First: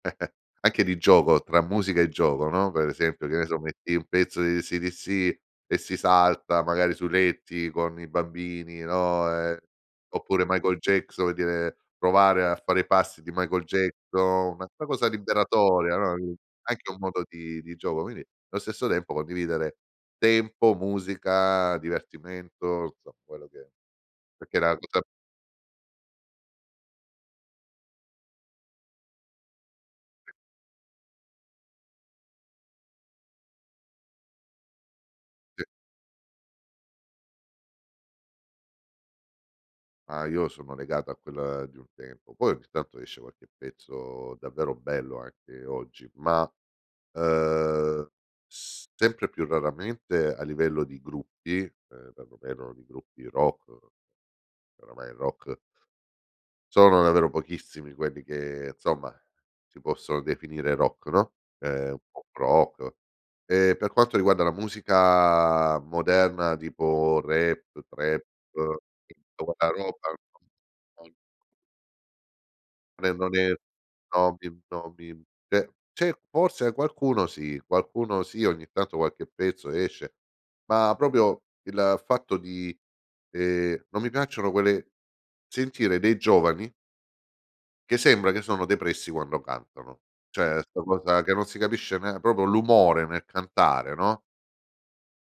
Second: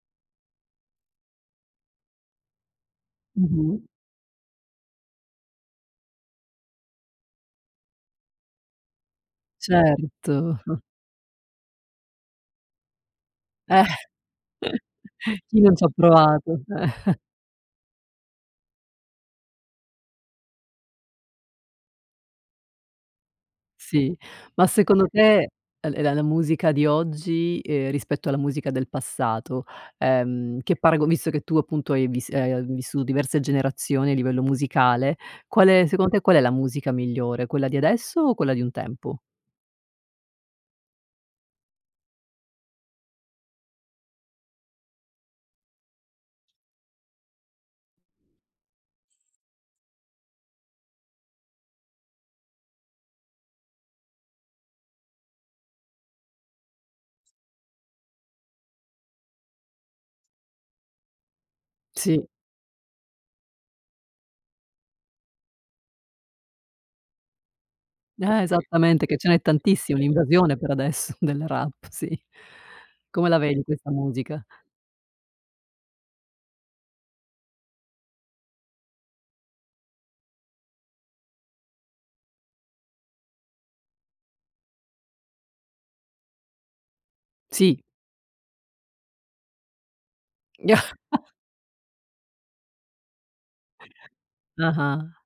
Anche di gioco, tra musica e gioco, no, per esempio, che ne so, Mh-mh. metti un pezzo di AC/DC e si salta magari sui letti con i bambini, no, uhm, oppure Certo. Michael Jackson, per dire, provare a fare i passi di Michael Eh. Jackson, una una cosa Chi non ci ha liberatoria, no, uhm, provato? Eh. anche un modo di di gioco, quindi allo stesso tempo condividere tempo, musica, divertimento, insomma, quello che è, Sì, perché ma la cosa secondo te l la musica di oggi, uhm, rispetto alla musica del passato, ehm, che parago visto che tu appunto hai vis ehm, hai vissuto diverse generazioni a livello musicale, Sì. qual è secondo te qual è la musica migliore? Quella di adesso o quella di un tempo? Ah, io sono legata a quella di un tempo. Poi ogni tanto esce qualche pezzo davvero bello anche oggi, ma, uhm, sempre più raramente a livello di gruppi, uhm, perlomeno di gruppi rock. Oramai il rock sono davvero pochissimi quelli che, insomma, si possono definire rock, no, ehm, un Sì. pop rock. E per quanto riguarda la musica moderna tipo rap, trap Eh, esattamente. e Che ce n'è tutta quella tantissima, roba, un'invasione per non adesso del rap, sì. non è Come la vedi questa non musica? è [unintelligible] cioè c'è forse qualcuno sì, qualcuno sì, ogni tanto qualche pezzo esce, ma proprio il fatto di, ehm, non mi piacciono quelle sentire dei giovani Sì. che sembra che sono depressi quando cantano, cioè 'sta cosa che non si capisce nean proprio l'umore nel cantare, no? Ah-ah.